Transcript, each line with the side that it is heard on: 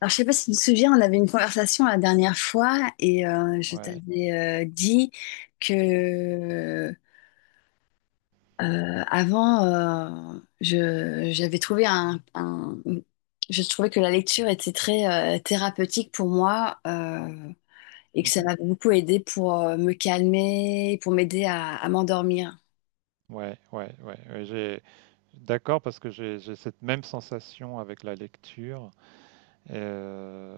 left: Alors, je sais pas si tu te souviens, on avait une conversation la dernière fois et je
right: Ouais.
left: t'avais dit que avant, j'avais trouvé je trouvais que la lecture était très thérapeutique pour moi et que ça
right: Mhm.
left: m'avait beaucoup aidé pour me calmer, pour m'aider à m'endormir.
right: Ouais, ouais, ouais, ouais, j'ai d'accord parce que j'ai cette même sensation avec la lecture, euh,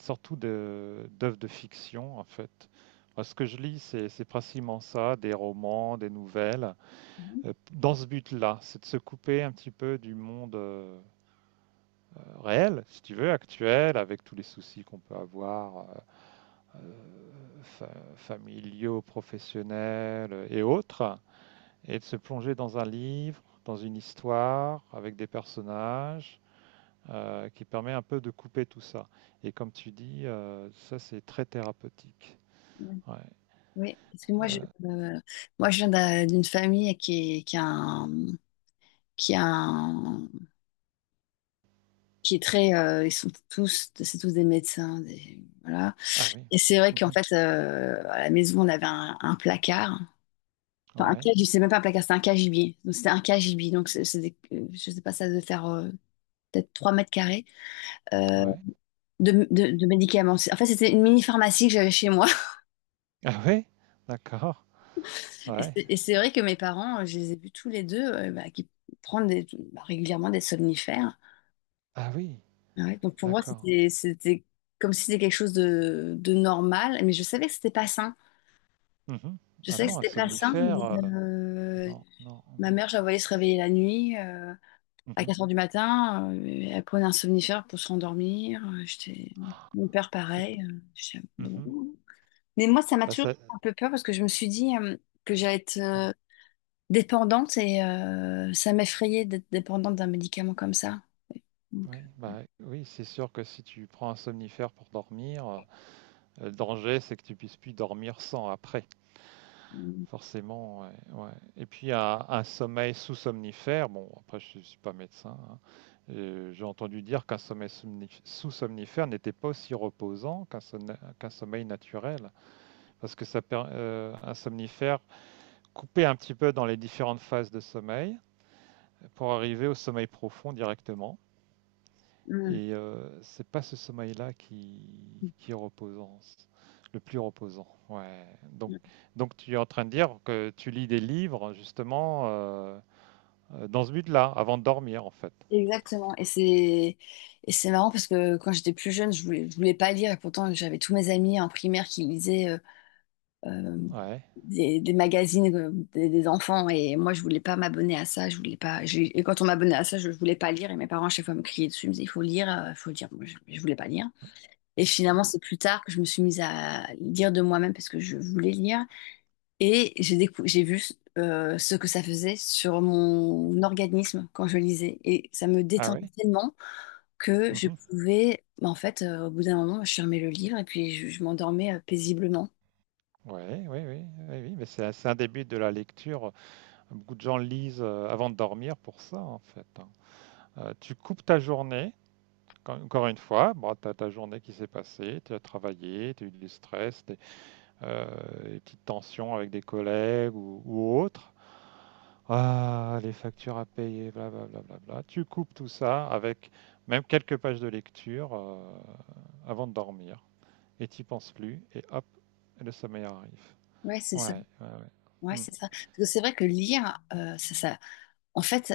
right: surtout de d'œuvres de fiction en fait. Moi, ce que je lis, c'est principalement ça, des romans, des nouvelles,
left: Mhm.
right: dans ce but-là, c'est de se couper un petit peu du monde réel, si tu veux, actuel, avec tous les soucis qu'on peut avoir, euh, fa- familiaux, professionnels et autres. Et de se plonger dans un livre, dans une histoire, avec des personnages, qui permet un peu de couper tout ça. Et comme tu dis, ça c'est très thérapeutique. Ouais.
left: Oui, parce que
right: Euh,
left: euh, moi, je viens d'une famille qui a qui a qui est très, ils sont tous, c'est tous des médecins, voilà.
right: ah oui.
left: Et c'est vrai qu'en
right: Mhm.
left: fait, à la maison, on avait un placard. Enfin, un
right: Ouais.
left: cage, c'est même pas un placard, c'est un cagibier. Donc, c'était un cagibi. Donc, c'est je sais pas, ça devait faire peut-être 3 mètres carrés euh,
right: Ouais.
left: de, de médicaments. En fait, c'était une mini-pharmacie que j'avais chez moi.
right: Ah oui. D'accord.
left: Et
right: Ouais.
left: c'est et c'est vrai que mes parents, je les ai vus tous les deux bah, qui prennent des- bah, régulièrement des somnifères.
right: Ah oui.
left: Ouais. Donc, pour moi,
right: D'accord.
left: c'était comme si c'était quelque chose de normal. Mais je savais que c'était pas sain.
right: Mhm.
left: Je
right: Ah
left: sais que
right: non, un
left: c'était pas simple,
right: somnifère.
left: mais euh,
right: Non, non,
left: ma
right: non.
left: mère, je la voyais se réveiller la nuit à
right: Mhm.
left: 4 heures du matin. Elle prenait un somnifère pour se rendormir. J'étais... Mon père,
right: C'est.
left: pareil.
right: p-
left: J'étais, bon.
right: Mhm.
left: Mais moi, ça m'a
right: Bah
left: toujours
right: ça.
left: fait un peu peur parce que je me suis dit que j'allais être
right: Ah,
left: dépendante et ça m'effrayait d'être dépendante d'un médicament comme ça. Donc,
right: ouais, bah oui, c'est sûr que si tu prends un somnifère pour dormir, le danger, c'est que tu puisses plus dormir sans après,
left: euh,
right: forcément. Ouais, ouais. Et puis un sommeil sous-somnifère, bon, après je ne suis pas médecin, hein. J'ai entendu dire qu'un sommeil sous-somnifère n'était pas aussi reposant qu'un sommeil naturel, parce que un somnifère coupait un petit peu dans les différentes phases de sommeil pour arriver au sommeil profond directement.
left: mm.
right: Et c'est pas ce sommeil-là qui est reposant, le plus reposant. Ouais. Donc, tu es en train de dire que tu lis des livres justement dans ce but-là, avant de dormir en fait.
left: Exactement. Et c'est marrant parce que quand j'étais plus jeune, je voulais pas lire et pourtant j'avais tous mes amis en primaire qui lisaient euh,
right: Ouais.
left: des magazines des enfants et moi je voulais pas m'abonner à ça, je voulais pas et quand on m'abonnait à ça je voulais pas lire et mes parents à chaque fois me criaient dessus, ils me disaient il faut lire, il faut lire, moi je voulais pas lire et
right: Il faut
left: finalement
right: lire.
left: c'est plus tard que je me suis mise à lire de moi-même parce que je voulais lire et j'ai vu ce que ça faisait sur mon organisme quand je lisais et ça me
right: Ah
left: détendait
right: ouais.
left: tellement que je
right: Mhm.
left: pouvais bah, en fait au bout d'un moment je fermais le livre et puis je m'endormais paisiblement.
right: Ouais, oui, oui, oui, oui, mais c'est un début de la lecture. Beaucoup de gens lisent avant de dormir pour ça, en fait, hein. Tu coupes ta journée, encore une fois, bon, tu as ta journée qui s'est passée, tu as travaillé, tu as eu du stress, tu des petites tensions avec des collègues ou autres. Ah, les factures à payer, blablabla. Bla, bla, bla. Tu coupes tout ça avec même quelques pages de lecture avant de dormir. Et t'y penses plus, et hop, le sommeil arrive.
left: Ouais, c'est
right: Ouais,
left: ça.
right: ouais,
left: Ouais,
right: ouais. Mm,
left: c'est ça. Parce que c'est vrai que lire, en fait,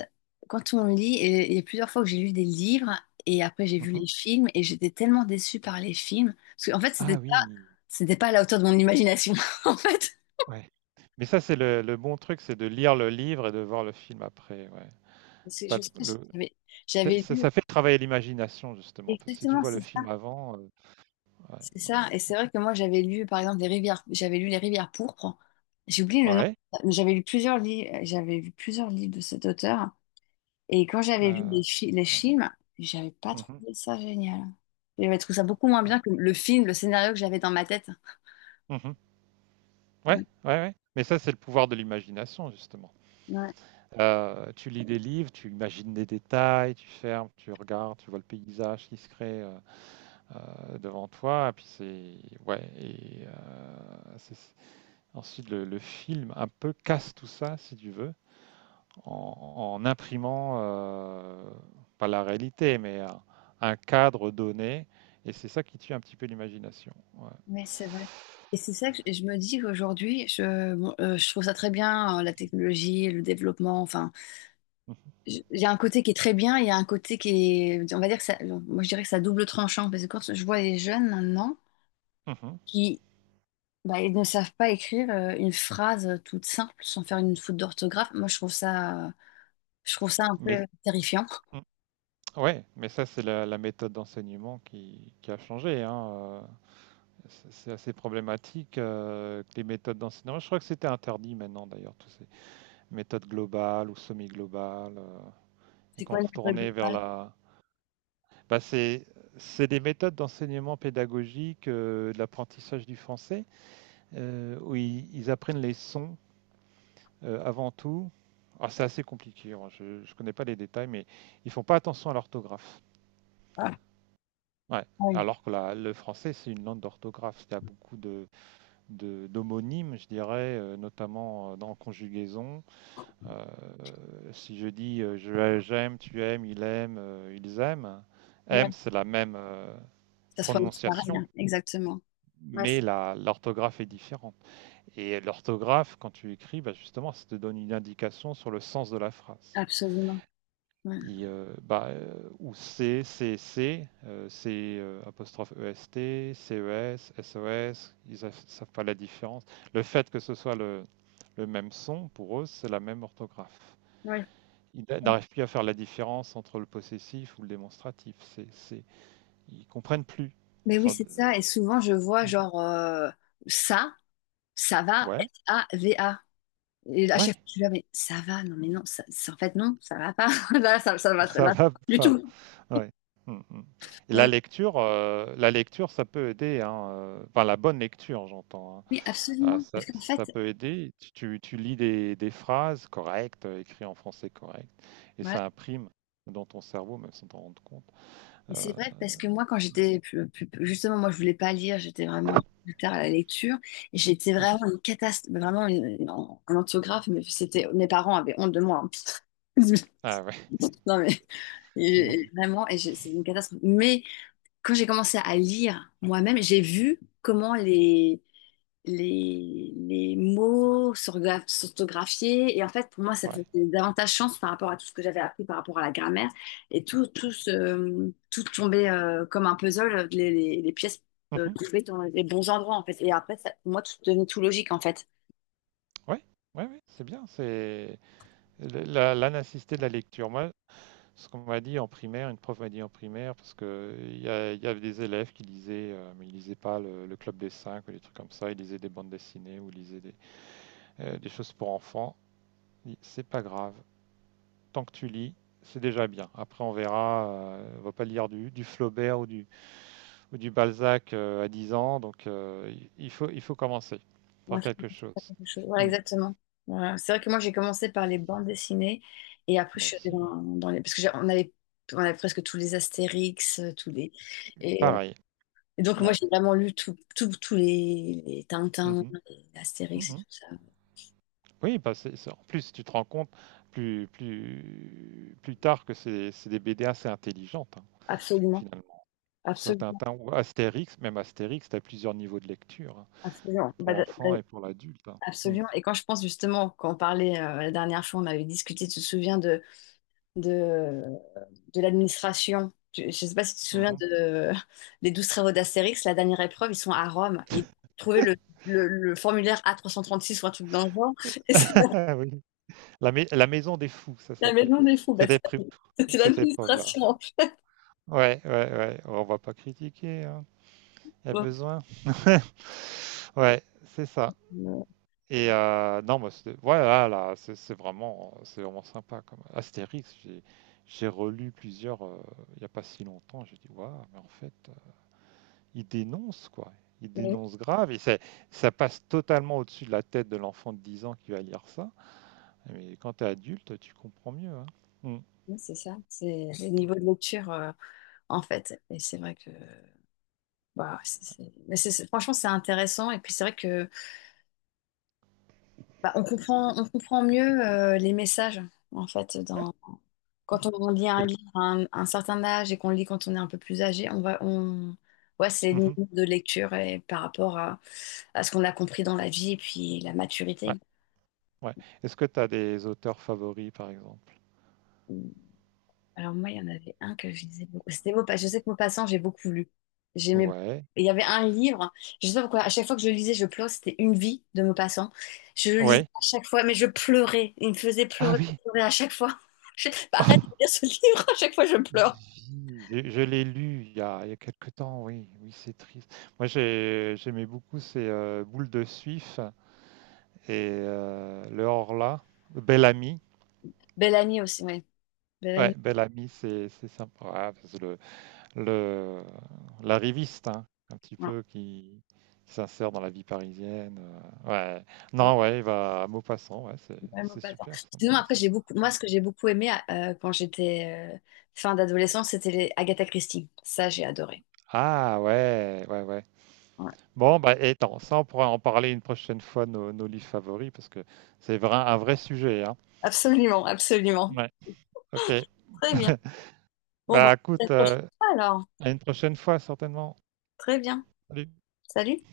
left: quand on lit, et il y a plusieurs fois que j'ai lu des livres et après j'ai vu
right: mhm.
left: les films et j'étais tellement déçue par les films. Parce qu'en fait,
right: Ah oui,
left: c'était pas à la hauteur de mon imagination, en fait.
right: ouais. Mais ça, c'est le bon truc, c'est de lire le livre et de voir le film après. Ouais.
left: Parce que je
right: Pas
left: me
right: le,
left: souviens,
right: le- c'est-
left: j'avais
right: ça,
left: lu,
right: ça fait travailler l'imagination, justement. Parce que si tu
left: exactement,
right: vois
left: c'est
right: le
left: ça.
right: film avant, ouais,
left: C'est
right: non.
left: ça. Et c'est vrai que moi, j'avais lu, par exemple, j'avais lu Les Rivières pourpres. J'ai oublié le nom,
right: Ouais.
left: mais j'avais lu plusieurs livres, j'avais lu plusieurs livres de cet auteur. Et quand j'avais vu
right: Heu,
left: les
right: je Ouais.
left: films, j'avais pas
right: Mmh.
left: trouvé ça génial. J'avais trouvé ça beaucoup moins
right: Ah.
left: bien que le film, le scénario que j'avais dans ma tête.
right: Mmh. Ouais,
left: Ouais,
right: ouais, ouais. Mais ça, c'est le pouvoir de l'imagination justement.
left: ouais,
right: Tu lis des livres, tu imagines des détails, tu fermes, tu regardes, tu vois le paysage qui se crée, devant toi et puis c'est ouais, c'est ensuite le film un peu casse tout ça si tu veux en imprimant, pas la réalité mais un cadre donné et c'est ça qui tue un petit peu l'imagination, ouais.
left: ouais, c'est vrai. Et c'est ça que je me dis qu'aujourd'hui, je, bon, je trouve ça très bien, la technologie, le développement. Enfin,
right: Mmh, mh.
left: il y a un côté qui est très bien, il y a un côté qui est, on va dire que ça, moi je dirais que ça double tranchant parce que quand je vois les jeunes maintenant
right: Mmh.
left: qui bah, ils ne savent pas écrire une phrase toute simple sans faire une faute d'orthographe, moi je trouve ça un peu
right: Mais
left: terrifiant.
right: mm, ouais, mais ça c'est la méthode d'enseignement qui a changé, hein. C'est assez problématique que les méthodes d'enseignement. Je crois que c'était interdit maintenant d'ailleurs, toutes ces méthodes globales ou semi-globales, et
left: C'est
right: qu'on
left: quoi le code
right: retournait vers
left: rural?
right: la. Bah, c'est des méthodes d'enseignement pédagogique, de l'apprentissage du français, où ils apprennent les sons avant tout. Alors, c'est assez compliqué, hein, je ne connais pas les détails, mais ils font pas attention à l'orthographe.
left: Ah,
right: Ouais,
left: ouais.
right: alors que le français, c'est une langue d'orthographe. Il y a beaucoup d'homonymes, je dirais, notamment dans conjugaison. Euh, Si je dis j'aime, tu aimes, il aime, ils aiment,
left: Ouais.
right: aime, c'est la même
left: Ça se prononce pareil,
right: prononciation,
left: hein. Exactement. Ouais,
right: mais
left: c'est-
right: l'orthographe est différente. Et l'orthographe, quand tu écris, bah, justement, ça te donne une indication sur le sens de la phrase.
left: absolument. Ouais.
right: Bah, ou C, C, C, C apostrophe E s, CES, s, S O S, ils ne savent pas la différence. Le fait que ce soit le même son, pour eux, c'est la même orthographe.
left: Ouais.
right: Ils n'arrivent plus à faire la différence entre le possessif ou le démonstratif. Ils comprennent plus.
left: Mais
right: Ils
left: oui,
right: sont-
left: c'est ça. Et souvent, je vois
right: Mm.
left: genre ça, ça va,
right: Ouais,
left: S-A-V-A. Et à chaque fois,
right: ouais,
left: je suis là, mais ça va, non, mais non, en fait, non, ça va pas. Là, ça va très
right: ça
left: là,
right: va
left: du
right: pas.
left: tout.
right: Ouais. Mm, mm. Et
left: Non,
right: la
left: mais
right: lecture, euh, la lecture, ça peut aider, hein. Enfin, la bonne lecture, j'entends, hein.
left: oui,
right: Ah,
left: absolument.
right: ça,
left: Parce qu'en fait,
right: ça peut aider. Tu lis des phrases correctes, écrites en français correct, et
left: voilà,
right: ça imprime dans ton cerveau, même sans t'en rendre compte.
left: mais c'est
right: Euh,
left: vrai parce que moi, quand j'étais justement, moi, je voulais pas lire, j'étais vraiment plus tard à la lecture. Et j'étais vraiment
right: mhm.
left: une catastrophe, vraiment un orthographe. Mais c'était, mes parents avaient honte de moi. Hein.
right: Ah ouais,
left: Non mais
right: mon
left: et
right: Dieu.
left: vraiment, et c'est une catastrophe. Mais quand j'ai commencé à lire moi-même, j'ai vu comment les mots s'orthographier. Et en fait, pour moi, ça
right: Ouais.
left: faisait davantage chance par rapport à tout ce que j'avais appris par rapport à la grammaire. Et tout tombait comme un puzzle, les pièces
right: Mhm.
left: tombaient dans les bons endroits, en fait. Et après, ça, pour moi, tout devenait tout logique, en fait.
right: Ouais, ouais, ouais, c'est bien. C'est l'anacité de la lecture. Moi, ce qu'on m'a dit en primaire, une prof m'a dit en primaire, parce que il y avait des élèves qui lisaient, mais ils lisaient pas le Club des Cinq ou des trucs comme ça. Ils lisaient des bandes dessinées ou ils lisaient des choses pour enfants. C'est pas grave, tant que tu lis, c'est déjà bien. Après, on verra. On va pas lire du Flaubert ou ou du Balzac à 10 ans. Donc, il faut commencer
left: Moi,
right: par
left: je pense
right: quelque
left: que c'est
right: chose.
left: la même chose. Voilà,
right: Hmm.
left: exactement. Voilà. C'est vrai que moi, j'ai commencé par les bandes dessinées. Et après, je
right: Moi
left: suis allée
right: aussi. Ouais.
left: dans, dans les... Parce que on avait presque tous les Astérix, tous les... Et
right: Pareil.
left: Et donc, moi,
right: Ouais.
left: j'ai vraiment lu tous les Tintin,
right: Mhm.
left: les Astérix et tout
right: Mhm.
left: ça.
right: Oui, bah, en plus, tu te rends compte plus tard que c'est des BD assez intelligentes, hein,
left: Absolument,
right: finalement. Que ce soit
left: absolument,
right: Tintin ou Astérix, même Astérix, tu as plusieurs niveaux de lecture, hein,
left: absolument.
right: pour
left: Bah,
right: l'enfant et pour l'adulte, hein. Hmm.
left: absolument. Et quand je pense justement, quand on parlait la dernière fois, on avait discuté, tu te souviens de, de l'administration. Tu- Je ne sais pas si tu te souviens
right: Mhm.
left: de, des 12 travaux d'Astérix, la dernière épreuve, ils sont à Rome. Et trouver le formulaire A336 ou un truc dans le genre, et c'est la,
right: Oui. La maison des fous, ça
left: la
right: s'appelait.
left: maison des fous.
right: Cette épreuve
left: C'était
right: Cette épreuve-là.
left: l'administration.
right: Ouais, ouais, ouais, on va pas critiquer, hein, il y a
left: Bon,
right: besoin. Ouais, c'est ça. Et non, moi, c'était voilà, là, c'est vraiment sympa comme Astérix, j'ai relu plusieurs, il n'y a pas si longtemps, j'ai dit: «Waouh, mais en fait, il dénonce quoi, il
left: euh,
right: dénonce grave» et c'est ça passe totalement au-dessus de la tête de l'enfant de 10 ans qui va lire ça, mais quand tu es adulte, tu comprends mieux, hein. Mmh,
left: oui, c'est ça, c'est le niveau de lecture en fait. Et c'est vrai que bah, mais franchement c'est intéressant. Et puis c'est vrai que bah, on comprend mieux les messages en fait. Dans,
right: ouais.
left: quand on lit un livre à un certain âge et qu'on le lit quand on est un peu plus âgé, ouais, c'est les niveaux
right: Mmh.
left: de lecture et par rapport à ce qu'on a compris dans la vie et puis la
right: Ouais,
left: maturité.
right: ouais. Est-ce que tu as des auteurs favoris, par exemple?
left: Alors moi, il y en avait un que je lisais beaucoup. C'était Maupassant. Je sais que Maupassant, j'ai beaucoup lu. J'aimais beaucoup.
right: Ouais,
left: Et il y avait un livre, je sais pas pourquoi, à chaque fois que je le lisais, je pleurais, c'était Une vie de Maupassant. Je le lisais
right: ouais.
left: à chaque fois, mais je pleurais. Il me faisait
right: Ah
left: pleurer,
right: oui!
left: je pleurais à chaque fois.
right: Ah,
left: Arrête
right: Vie.
left: de lire ce livre, à chaque fois je pleure.
right: Je l'ai lu il y a quelque temps, oui, oui, c'est triste. Moi, j'aimais beaucoup, ces Boule de Suif et Le Horla, Bel Ami.
left: Bellamy aussi, oui.
right: Ouais,
left: Bellamy,
right: Bel Ami, c'est sympa. Ah, parce que le l'arriviste, hein, un petit
left: voilà.
right: peu qui s'insère dans la vie parisienne. euh, ouais.
left: Ouais,
right: Non, ouais, il va à Maupassant, ouais, c'est
left: Maupassant.
right: super ça,
left: Sinon, après,
right: Maupassant.
left: j'ai beaucoup, moi,
right: Ouais.
left: ce que j'ai beaucoup aimé quand j'étais fin d'adolescence, c'était les Agatha Christie. Ça, j'ai adoré.
right: Ah ouais, ouais, ouais.
left: Ouais.
right: Bon, bah et attends, ça on pourra en parler une prochaine fois, nos livres favoris, parce que c'est vrai, un vrai sujet, hein.
left: Absolument, absolument.
right: Ouais, ok.
left: Très bien. Bon, bah,
right: Bah
left: à la
right: écoute,
left: prochaine fois alors.
right: à une prochaine fois certainement.
left: Très bien.
right: Salut.
left: Salut.